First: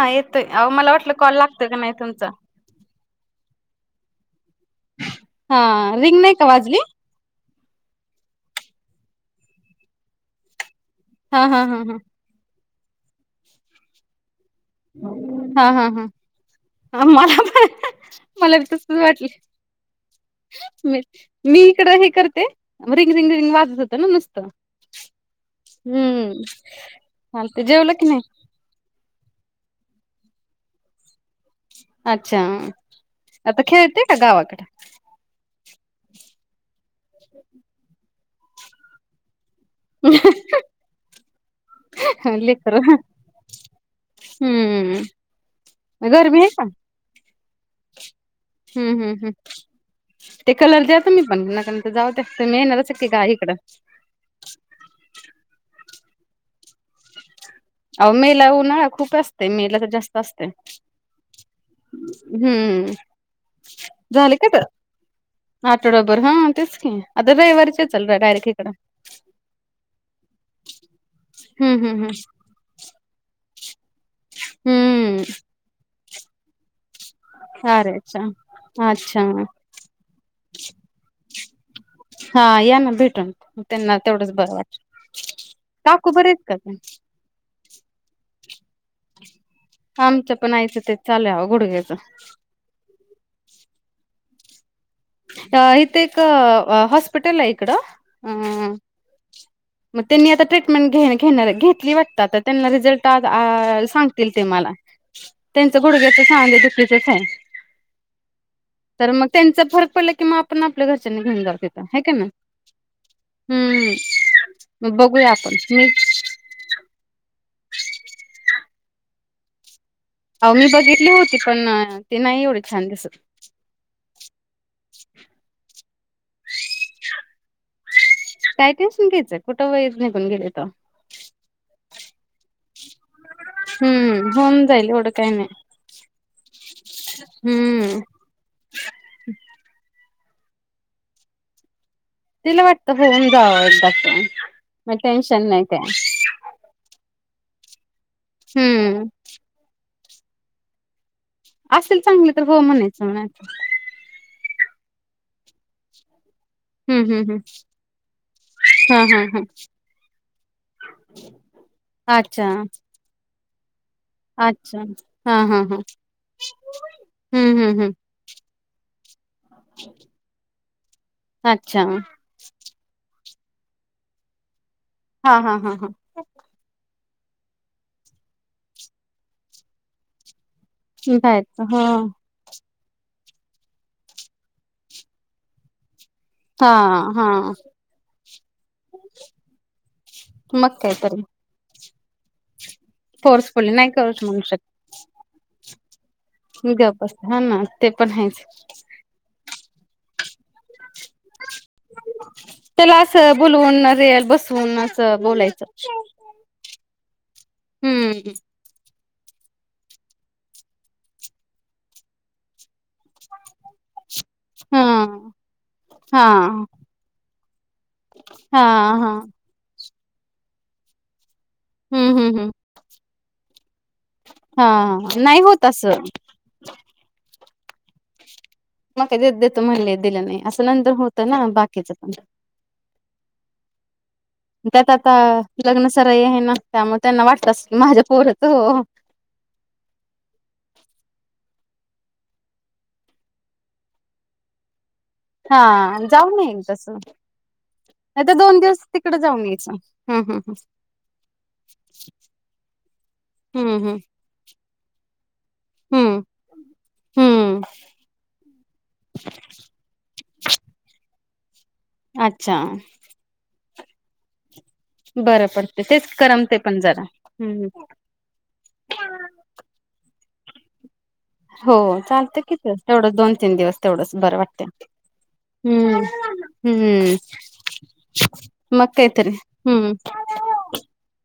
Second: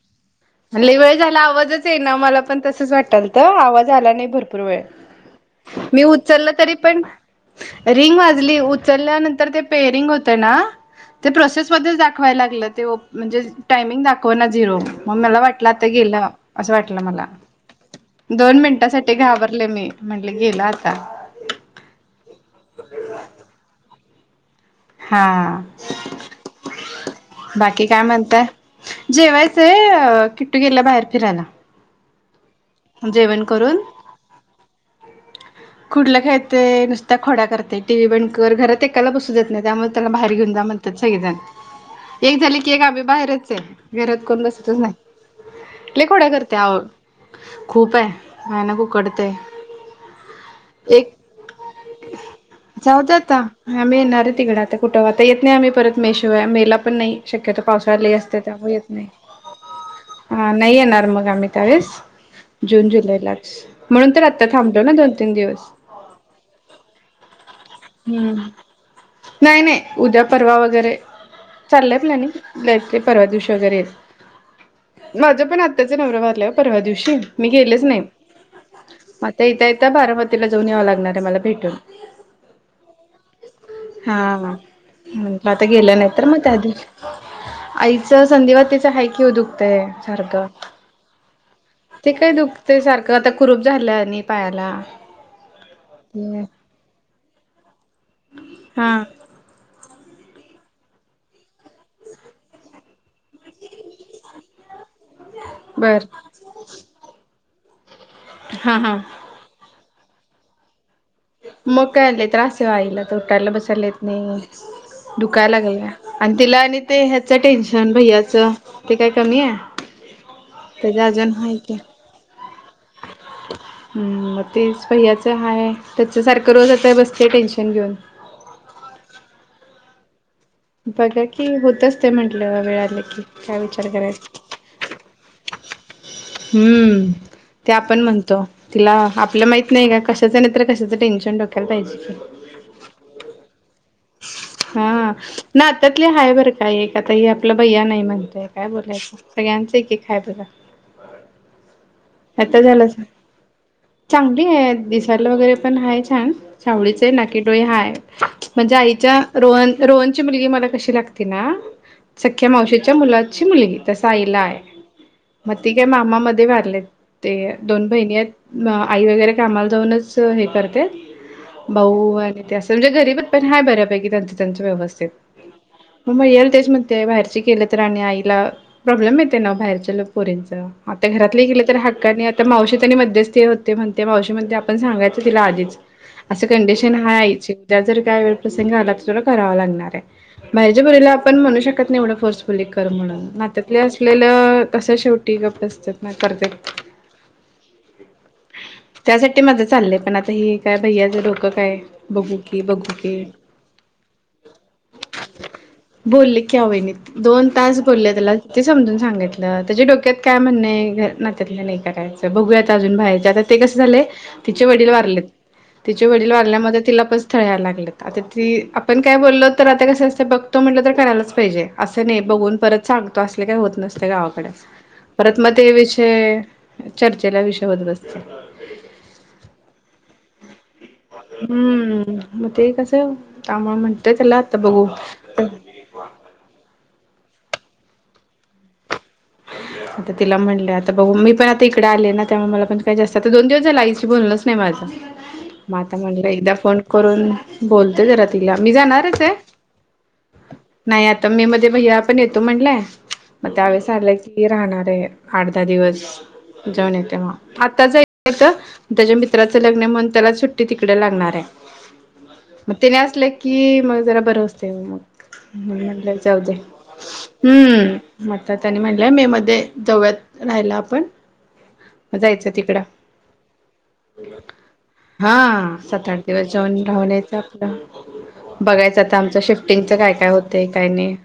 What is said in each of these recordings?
हा येतोय अहो मला लई वाटलं वेळ कॉल झाला लागतोय का आवाजच नाही येईना तुमचा. मला. पण तसच वाटलत आवाज आला नाही भरपूर वेळ, हा मी रिंग नाही का उचलल तरी वाजली पण रिंग वाजली उचल्यानंतर ते पेरिंग होत ना, ते हा हा हा प्रोसेसमध्ये दा होया लागलं ते ओप म्हणजे टायमिंग दाखव ना झिरो. मग मला वाटलं हा हा आता हा गेला असं वाटलं हा मला पण मला दोन बी तसच मिनिटांसाठी वाटलं घाबरले मी. म्हटलं गेला आता. मी मी इकडं हे करते रिंग रिंग रिंग वाजत होतं ना नुसतं. हा हम्म चालतंय बाकी जेवलं काय की नाही म्हणताय? जेवायचंय अ किटू गेल्या बाहेर फिरायला. अच्छा! जेवण आता करून खेळते का गावाकडं. कुडलं खेळते नुसत्या खोड्या करतेय टीव्ही बंद कर घरात एक त्याला बसू देत नाही त्यामुळे त्याला बाहेर घेऊ जा म्हणत्यात सगळेजण. एक झाली की एक लेकरं आम्ही बाहेरच हाय घरात कोण बसतच न्हाय. हम्म लय खोड्या गरमी आहे करत्या का आव. खूप हाय, भयानक हम्म हम्म हम्म उखडतय. ते कलर द्या एक, तुम्ही पण नका नंतर जाऊ द्या तुम्ही येणारच आहे की जाऊदे गा आता इकडं आम्ही येणार आहे तिकडे आता. कुठं आता येत नाही परत आम्ही मे शिवाय मे ला पण नाही शक्यतो पावसाळ्यात अहो लय मे ला असत्यात उन्हाळा येत नाही खूप असतंय मे ला तर जास्त असतंय. अ नाही येणार मग आम्ही त्यावेळेस. जून हम्म जुलैलाच म्हणून तर आत्ता थांबतोय ना दोन तीन दिवस. बरोबर हा तेच की आता रविवारच्याच हं, नाय नाय उद्या परवा वगैरे हम्म चाललंय हम्म हम्म प्लॅनिंग. नाही ते परवा दिवशी वगैरे, हम्म माझ्या पण आत्याचा नवरा वारलाय परवा दिवशी. मी गेलेच अरे नाही अच्छा अच्छा आता येता येता बारामतीला जाऊन यावं लागणार आहे मला भेटून. हा या ना भेटुन. हा म्हटलं आता गेलं नाही काकू तर बरे मग आहेत त्या का ते दिवशीं हा आईच संधीवाताच हायच किव दुखतय आमच्या सारखं पण आईचं ते चालू आहे गुडघ्याचं ते काय दुख ते सारखं आता आणि कुरूप झालं आहे आणि पायाला अ इथे एक ते अ हॉस्पिटल आहे इकडं. अ हां मग त्यांनी आता ट्रीटमेंट घ घेणार हायत घेतली वाटत तर त्यांना आज अ रिझल्ट सांगतील ते मला. त्यांचं बर गुडघ्याच सांधे दुखीचच आहे. हा हा तर मग त्यांच्यात फरक पडला की मग पण आपल्या घरच्यांनी घेऊन जात होता मग हाय काय का आले नाय. त्रास आहे ओ आईला तर उठायला बसायला येत नाही मग बघूया दुखाय आपण लागलंय आणि तिला आणि ते ह्याच टेन्शन भैयाच ते काय कमी आहे? आम्ही त्याच्या बघितली अजून होती हाय पण की ते नाही एवढे छान दिसत. मग तेच भैयाच हाय त्याचं सारखं रोजचं आहे बसते टेन्शन घेऊन. काय ती सून घ्यायचं कुठं व निघून गेले तर. बघा कि होतच ते म्हंटलं वेळ आली की काय विचार करायच. हम्म होऊन जाईल एवढ काय नाय. हं.. ते हम्म आपण म्हणतो तिला आपल माहित नाही काय कशाचं नाही तर कशाच टेनशन डोक्यायला पाहिजे. तिला वाटत सगळ्यांनी जावं पटकन मग टेन्शन नाही. काय की हाय बर काय एक आता हे आपल्या भैया नाही म्हण. तर काय हम्म बोलायचं सगळ्यांचं एक एक आहे बघा. आसल चांगल तर हो आता झालं म्हणायचं म्हणा. चांगली हाय अगदी दिसायला वगैरे पण हाय छान. सावळीच हम्म हाय हम्म हम्म नाकीडोळे हाय म्हणजे हा आईच्या हा हा रोहन रोहन तुमची मुलगी मला कशी लागते ना अच्छा सख्या मावशीच्या मुलाची मुलगी. तसा आईला आहे. अच्छा हा मग हा ति हा काय मामा मध्ये वारले ते हम्म हम्म दोन हम्म बहिणी आहेत. आई वगैरे कामाला जाऊनच हे करते. अच्छा भाऊ आणि त्या म्हनजे गरीब पण आहे. बऱ्यापैकी त्यांच त्यांच्या व्यवस्थित. हा. हा. हा. हां. मग भैयाला तेच म्हणते. बाहेरची केलं तर. आणि आईला प्रॉब्लेम येते ना बाहेरच्या ल पोरींच. आता घरातले बाहेरच गेले तर हा हक्कानी. तर मावशी त्यांनी मध्यस्थी होते. म्हणते मावशीमध्ये आपण सांगायचं तिला आधीच. असं हा कंडिशन हाय हा आईची. उद्या जर काय वेळ प्रसंगी आला तर तुला करावा लागणार आहे. मग बाहेरच्या मुलीला कायतरी आपण म्हणू शकत नाही एवढं फोर्सफुली कर म्हणून. फोर्सफुली नात्यातले नाही करूच म्हणू असलेलं. कस शेवटी गप्प असतात. ना करतात गपस हा ना. ते पण आहेच. त्यासाठी माझं चाललंय. पण आता काय भै्याचं डोक काय की बघू की. बुलवून रेल बसवून असं बोलायचं. बोलले की आहों वाहिनी. दोन तास हम्म बोलले त्याला. किती समजून सांगितलं. त्याच्या डोक्यात काय म्हणणें नात्यातलं नाही करायचं. बघूया आता अजून बाहेयचं आ. ते कसे झालय तिचे हा वडील वारलेत. तिचे हा वडील वारल्यामुळे तिला पण स्थळ यायलागलेत आता ती. हा आपण हा काय बोललो. तर आता कस असत. बघतो म्हटल तर करायलाच पाहिजे असं हम्म नाही हम्म हम्म बघून परत सांग. असल काय होत नसते. गावाकडे हा नाही परत मग होत ते असं विषय. चर्चेला विषय होत बसतो. म काय देतो देतो म्हणले दिलं नाही, असं नंतर होतं ना बाकीच पण मग ते कसं त्यामुळ म्हणतोय त्याला बघू त्यात आता लग्न सराई आहे ना त्यामुळ त्यांना वाटत की माझ्या पोरच होवो. [inaudible] आता तिला म्हणले आता बघू मी पण आता इकडे आले ना त्यामुळे मला पण काय जास्त आता दोन दिवस झाले आईशी बोलनच नाही माझं मग आता हा म्हणलं जाऊन एकदा येईल फोन तस नाही करून बोलते जरा तर तिला दोन मी दिवस तिकडे जाणारच आहे. जाऊन यायचं हम्म हम्म हम्म. नाही आता मे मध्ये भैया पण येतो म्हणलाय, मग हम्म त्यावेळेस हम्म आलं की राहणार ये. आठ दहा दिवस हम्म जाऊन येते मग, हम्म आत्ताच येत. त्याच्या मित्राचं लग्न ये म्हणून त्याला सुट्टी तिकडे लागणार आहे. अच्छा! ते असल की मग जरा बर असतय. बरं पडते म्हणून तेच म्हटलं जाऊ दे, करमते पण जरा हम्म. मग आत्ता त्यांनी म्हणलाय मे मध्ये जाऊयात राहायला आपण हो मग चालते जायचं कि तिकडं तेवढं दोन-तीन दिवस तेवढंच बरं वाटते. हा सात-आठ दिवस जाऊन राहून यायचं आपलं मग बघायचं आता काहीतरी आमच शिफ्ट शिफ्टिंगच हम्म काय काय होते काय नाही.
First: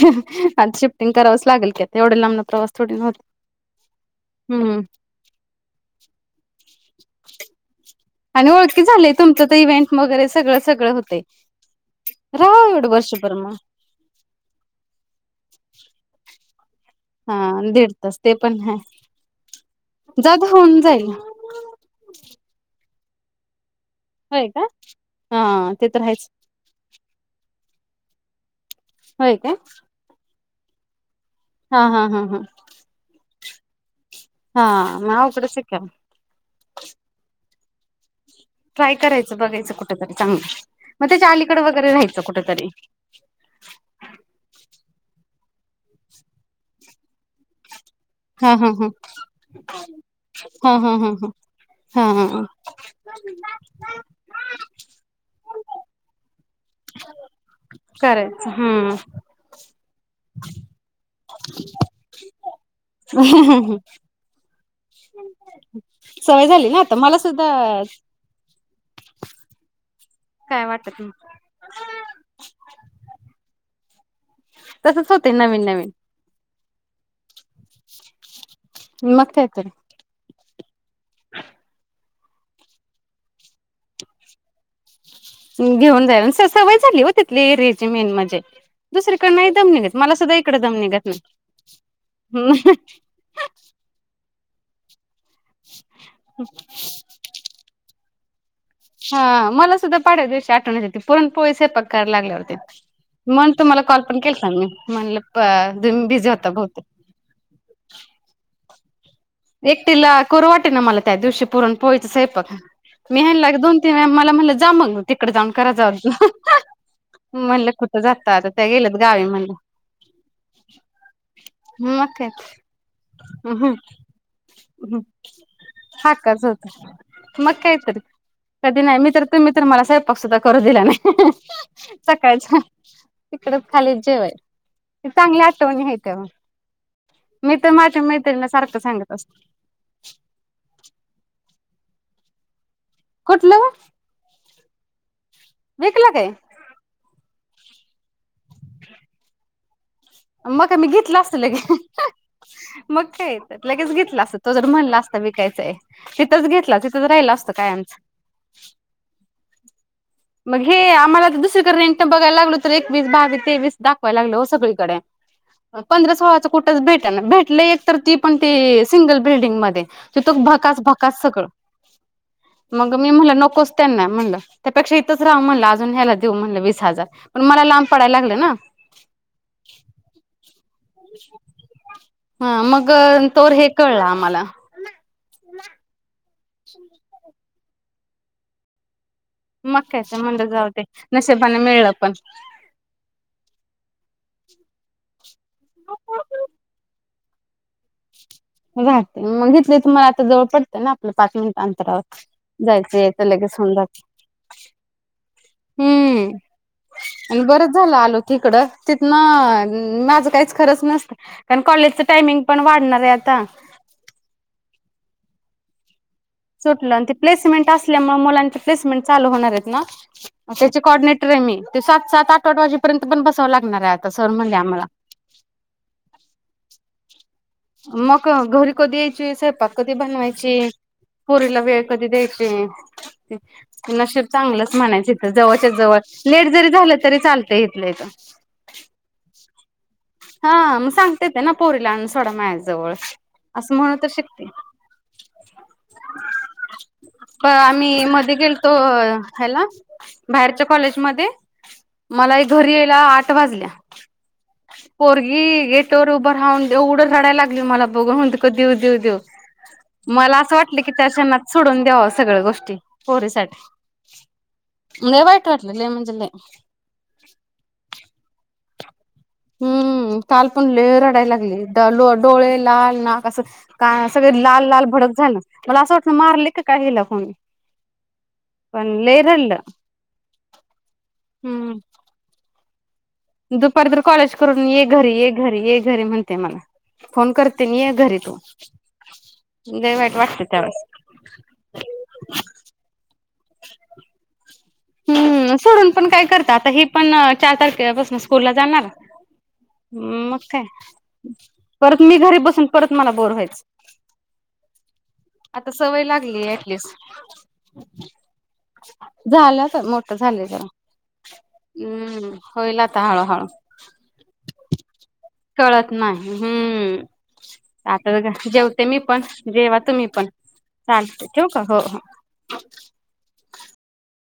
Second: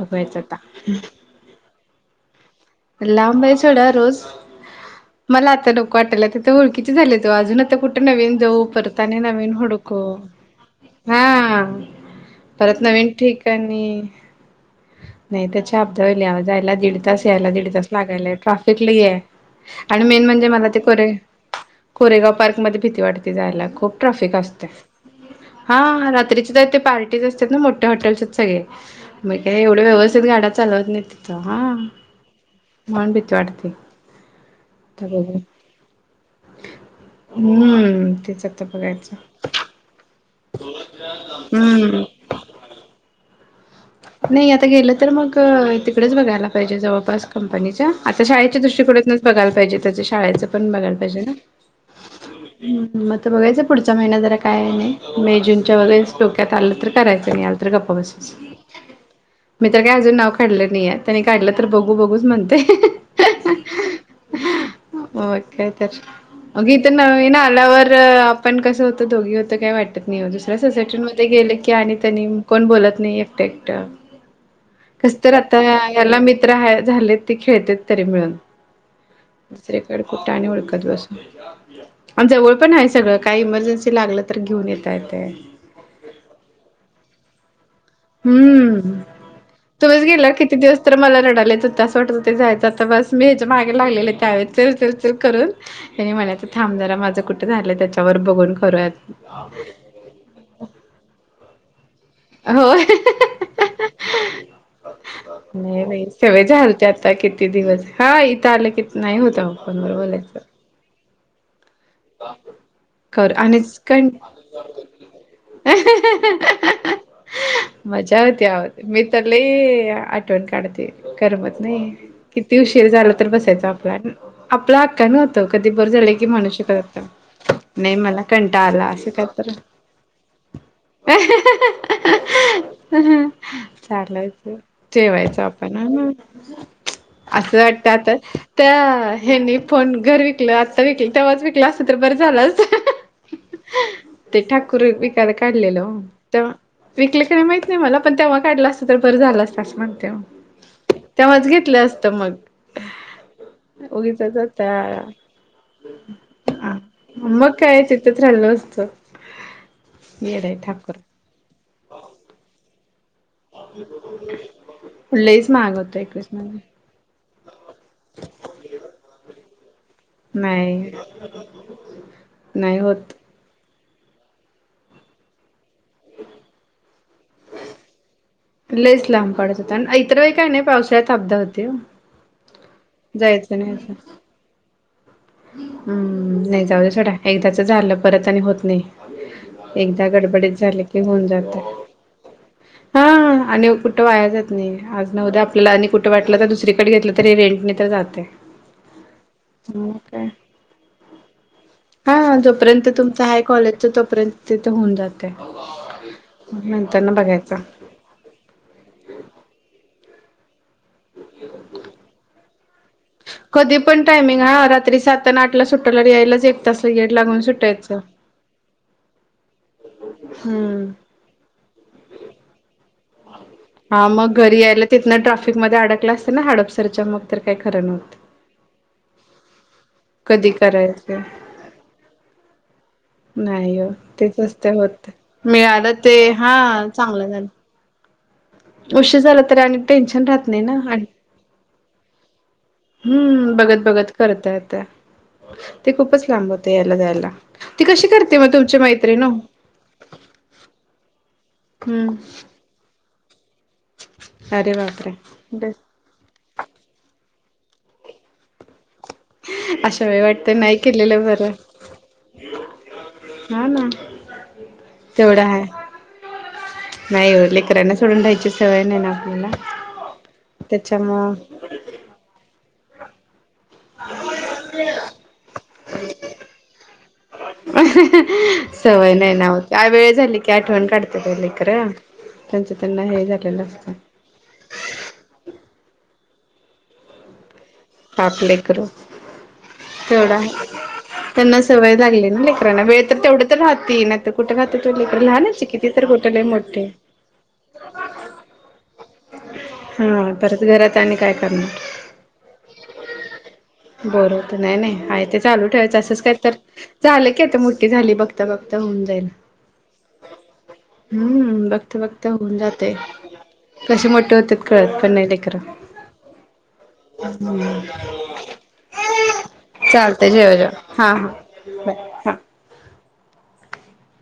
बघायचं आता आज शिफ्टिंग करावच लागेल की एवढ्या लांबन प्रवास थोडी ना होत. लांब आहे सोडा रोज हम्म मला आत्ता नको वाटलाय आता तिथं ओळखीचे झालेत ओ अजून आता कुठ कुठं नवीन आणि जाऊ ओळखी परत झाले आणि तुमचं नवीन तर इव्हेंट हुडकू, वगैरे सगळं सगळं होतंय हा. राहावं परत एवढं नवीन वर्षभर मग ठीकाणी नाही त्या व्हायल्या जायला दीड तास हा यायला दीड तास ते लागायलाय. पण हाय ट्राफिक लई ये आणि मेन जाऊदे म्हणजे मला ते होऊन जाईल. कोरे कोरेगाव पार्क मध्ये भीती वाटते जायला खूप ट्राफिक होय का असतय, ते तर हा आहेच रात्रीच पार्टीज असत्यात ना मोठ्या हॉटेल्स आहेत सगळे मग होय का काय एवढ्या व्यवस्थित गाड्या चालवत नाही. हा जां. हा हा हा. म्हणून भीती वाटते. हा आता मग बघू. हम्म तिच ट्राय करायचं बघायचं कुठतरी चांगलं मग त्याच्या अलीकड वगैरे हम्म. राहायचं कुठतरी नाही आता गेलं तर मग तिकडच बघायला पाहिजे जवळपास कंपनीच्या आता हा शाळेच्या हा हा दृष्टीकोनातनच बघायला पाहिजे त्याच्या शाळेचं पण हा हा बघायला हा पाहिजे हा ना हा हा. हम्म, मग आता बघायचं पुढच्या महिना जरा काय आहे नाही. मे जूनच्या वगरैच डोक्यात आलं तर करायचं नाही आलं तर गप्प बसायच. करायचं हम्म. मी तर काय अजून नाव काढलं नाहीये त्यानी काढलं तर बघू बघूच म्हणते. होय काय तर सवय झाली मग ना इथं आता मला नवीन सुद्धा आल्यावर आपण कसं होतं दोघी होतो काही वाटत नाही दुसऱ्या काय सोसायटी वाटत नाही मध्ये गेले की आणि त्यांनी कोण बोलत नाही एकटे एकटं तसच होते कसतर आत्ता नवीन नवीन. ह्याला मी मित्र झालेत ते खेळतेत तरी मिळून, मग काय तर दुसरीकडे कुठ आणि ओळख आणि जवळ पण आहे सगळ काही इमर्जन्सी लागल तर घेऊन पण येता येतय. घेऊन जाय [unintelligible] सवय झाली हो. तिथली एरियाची मेन म्हणजे हम्म दुसरीकड नाही दम नीघत तुम्हीच मला गेल्यावर सुद्धा इकड दम नीघत नाही. ते जायच आता बास. मी ह्याच्या मागे लागलेले त्यावेळेस चल चल करून त्यानी म्हणायच थांब जरा माझ कुठ कुठ झालय त्याच्यावर बघून. करूयात हा मला सुद्धा पाडव्या दिवशी आठवण येत होती पुरण पोळीचा स्वयंपाक कराय लागल्या होत्या. होय म्हणून तुम्हाला कॉल पण केलता मी म्हणल तुम्ही बिझी होता बहुतेक. होता किती दिवस हा इथ आल कि नाही होत आओ फोन वर एकटीला बोलायच करू वाटे ना मला त्या दिवशी पुरण पोळीचा स्वयंपाक. मी कर ह्यांना आणि दोन तीन काय? वेळा मला म्हणलं जा मग तिकडे जाऊन करा जाऊन. म्हणलं कुठं मज्जा जाता होती आता त्या आवो गेल्यात मी गावी तर म्हणलं. लई आठवण काढते करमत नाही. मग काय किती उशीर झाला तर बसायच आपल आपल हक्कान होत कधी बर झालय की हाकाच म्हणून [unintelligible] करत होता मग नाही कायतरी. मला कधी कंटाळा आला नाही असू मी तर तुम्ही तर मला स्वयंपाक सुद्धा करू दिला नाही. सकाळच्या [unintelligible] तिकडं खाली जेवाय चालायच जेवायच चांगल्या आपण हा आठवणी आहेत ना. त्या. अस मी तर वाटतय माझ्या आता मैत्रिणीला त्या सारखं सांगत असते ह्यांनी फोन घर विकल आत्ता विकल तेव्हाच विकल असत तर बर झाल असत. कुठल ओ. ते ठाकूर विकायला काढलेल ओ. विकला काय? विकल का नाही माहित नाही मला पण तेव्हा काढल असत तर बर झाल असत अस म मग काय मी घेतलं असतं तेव्हाच लगे घेतल असत मग. मग कायेतर लगेच घेतल उगीचच असत तो जर म्हणला आता असता विकायचय तिथच घेतला तिथच राहिलो मग असतो काय कायमच. तिथंच राहिलं असतं येडय मग हे ठाकूर आम्हाला तर दुसरीकड रेंट बघायला लागलो तर एकवीस बावीस. तेवीस दाखवाय लागल हो सगळीकडे. लईच महाग. होतं पंधरा एकवीस सोळा तर मध्ये कुठच भेटना भेटल एक तर ते पण ते सिंगल बिल्डिंगमध्ये. तिथून भकास नाही भकास सगळ नाही मग मी होत म्हणल नकोच. त्यांना म्हणल त्यापेक्षा इथच रहा म्हणल अजून ह्याला देऊ म्हणल वीस हजार पण मला लांब पडायला लागल ना. लईच लांब पडत होत आणि इतर वेळी काही नाही पावसा त्यात अपदा होते हो ह मग तोवर जायचन हे कळलं यायच. आम्हाला हम्म नाही जाऊदे सोडा एकदाच झाल परत आणि होत नाही. मग एकदा कायच म्हणलं गडबडीत जाऊ झाल दे की होऊन नशिबाने जात. मिळलं पण. हां आणि कुठ वाया जात नाही आज न उद्या आपल्याला आणि कुठ वाटल तर दुसरीकडे घेतल तरी रेंटनी तरी जात. हे घ्या मग घेतले तुम्हास. जवळ पडतय ना आपल पाच मिनिट अंतरावर हा जायच यायच लगेच होऊन जातय. तिथ होऊन जातय मग नंतरण बघायच. झाल आलोत हिकड तिथन माझ काहीच खरच नसतय. कारण कॉलेजच टायमिंग पण वाढणार आहे आता. ते पण टायमिंग रात्री सातन आठला सुटायला आणि यायला. सुटल प्लेसमेंट असल्यामुळ मुलांच प्लेसमेंट चालू होणारयेत ना त्याचे हम्म. कोऑर्डीनेट. ते सात सात आठ आठ वाजेपर्यंत पण बसाव लागणारय हा आता सर मग म्हणले घरी यायला आम्हाला. तिथनं ट्राफिक मध्ये अडकले असते ना हाडपसरच्या मग. तर काही खरं नव्हतं. मग घरी कधी यायची, स्वयपाक कधी कधी बनवायची, करायचं पोरिला वेळ कधी द्यायची, नाही हो नशीब तेच असते चांगलंच होत. म्हणायचं, हितं जवळच्या मिळालं जवळ ते लेट जरी हा झालं तरी चांगलं झालं. चालतंय, हितल्या हितं. उशीर झाला तरी आणि टेन्शन राहत नाही हा ना, मग आठ सांगता येतंय ना पोरीला आणून सोडा माझ्याजवळ हं, असं बघत म्हणून तर बघत शिकते करता येतंय. ते खूपच लांब होतं यायला जायला, पण ती आम्ही कशी मध्ये करते मग गेलतो तुमची मैत्रीण ओ? ह्याला बाहेरच्या कॉलेजमध्ये हम्म मला एक घरी यायला आठ वाजल्या. अरे वा. पोरगी गेट वर उभं राहून ऐवढं रडाय लागली, मला बघून. [unintelligible] अशा वेळी मला असं वाटतं नाही वाटलं की, त्या केलेलं क्षनात बरं सोडून द्यावं सगळं गोष्टी, पोरीसाठी. हा ना लय तेवढं वाईट आहे वाटलं, लय म्हणजे लय. नाही ओ, लेकरांना सोडून रहायची सवय नाही ना. आपल्याला हं, काल पण लय रडाय त्याच्यामुळं लागली, द लो डोळे लाल, नाक असं काय सगळे लाल लाल भडक झालं, मला असं वाटलं मारलंय का काय हीला कोणी? पण सवय लय नाही रडलं नाव, त्या वेळ झाली की आठवण काढत्यात व लेकरं. त्यांच त्यांना हे जा दुपार तर कॉलेज करून ये घरी ये घरी ये घरी म्हणते मला, फोन करतेन ये घरी तू, पाप लेकरं लय वाईट तेवढं वाटतं आहे त्यावेळेस. त्यांना सवय लागली आहे ना लेकराना, वेळ तर तेवढं तर राहती, नाही तर कुठं राहतेत ओ लेकरं हम्म लहानच आहे की सोडून ती, तर पण काय कुठे लय करता आता मोठी हे आहे? पण चार तारखेला पासन स्कूलला जाणार. हम्म, मग काय परत घरात आणि काय करणार? परत मी घरी बसून परत मला बोर व्हायचं. बोर होतं, नाही नाही, आहे ते चालू आता ठेवायचं, सवय असंच काय लागली तर ऍटलिस्ट झालं की आता मोठी झाली, बघता बघता होऊन जाईल. त मोठं झालंय जरा. हम्म, बघता हम्म बघता होऊन होईल जातंय, आता हळूहळू कसे मोठे होतेत कळत पण नाही लेकरं. कळत नाही, हम्म, आता तर काय, जेव ते मी पण जेवा तुम्ही पण चालतंय जेवा जेवा हा चालते हा ठेवू का? बाय हा हो.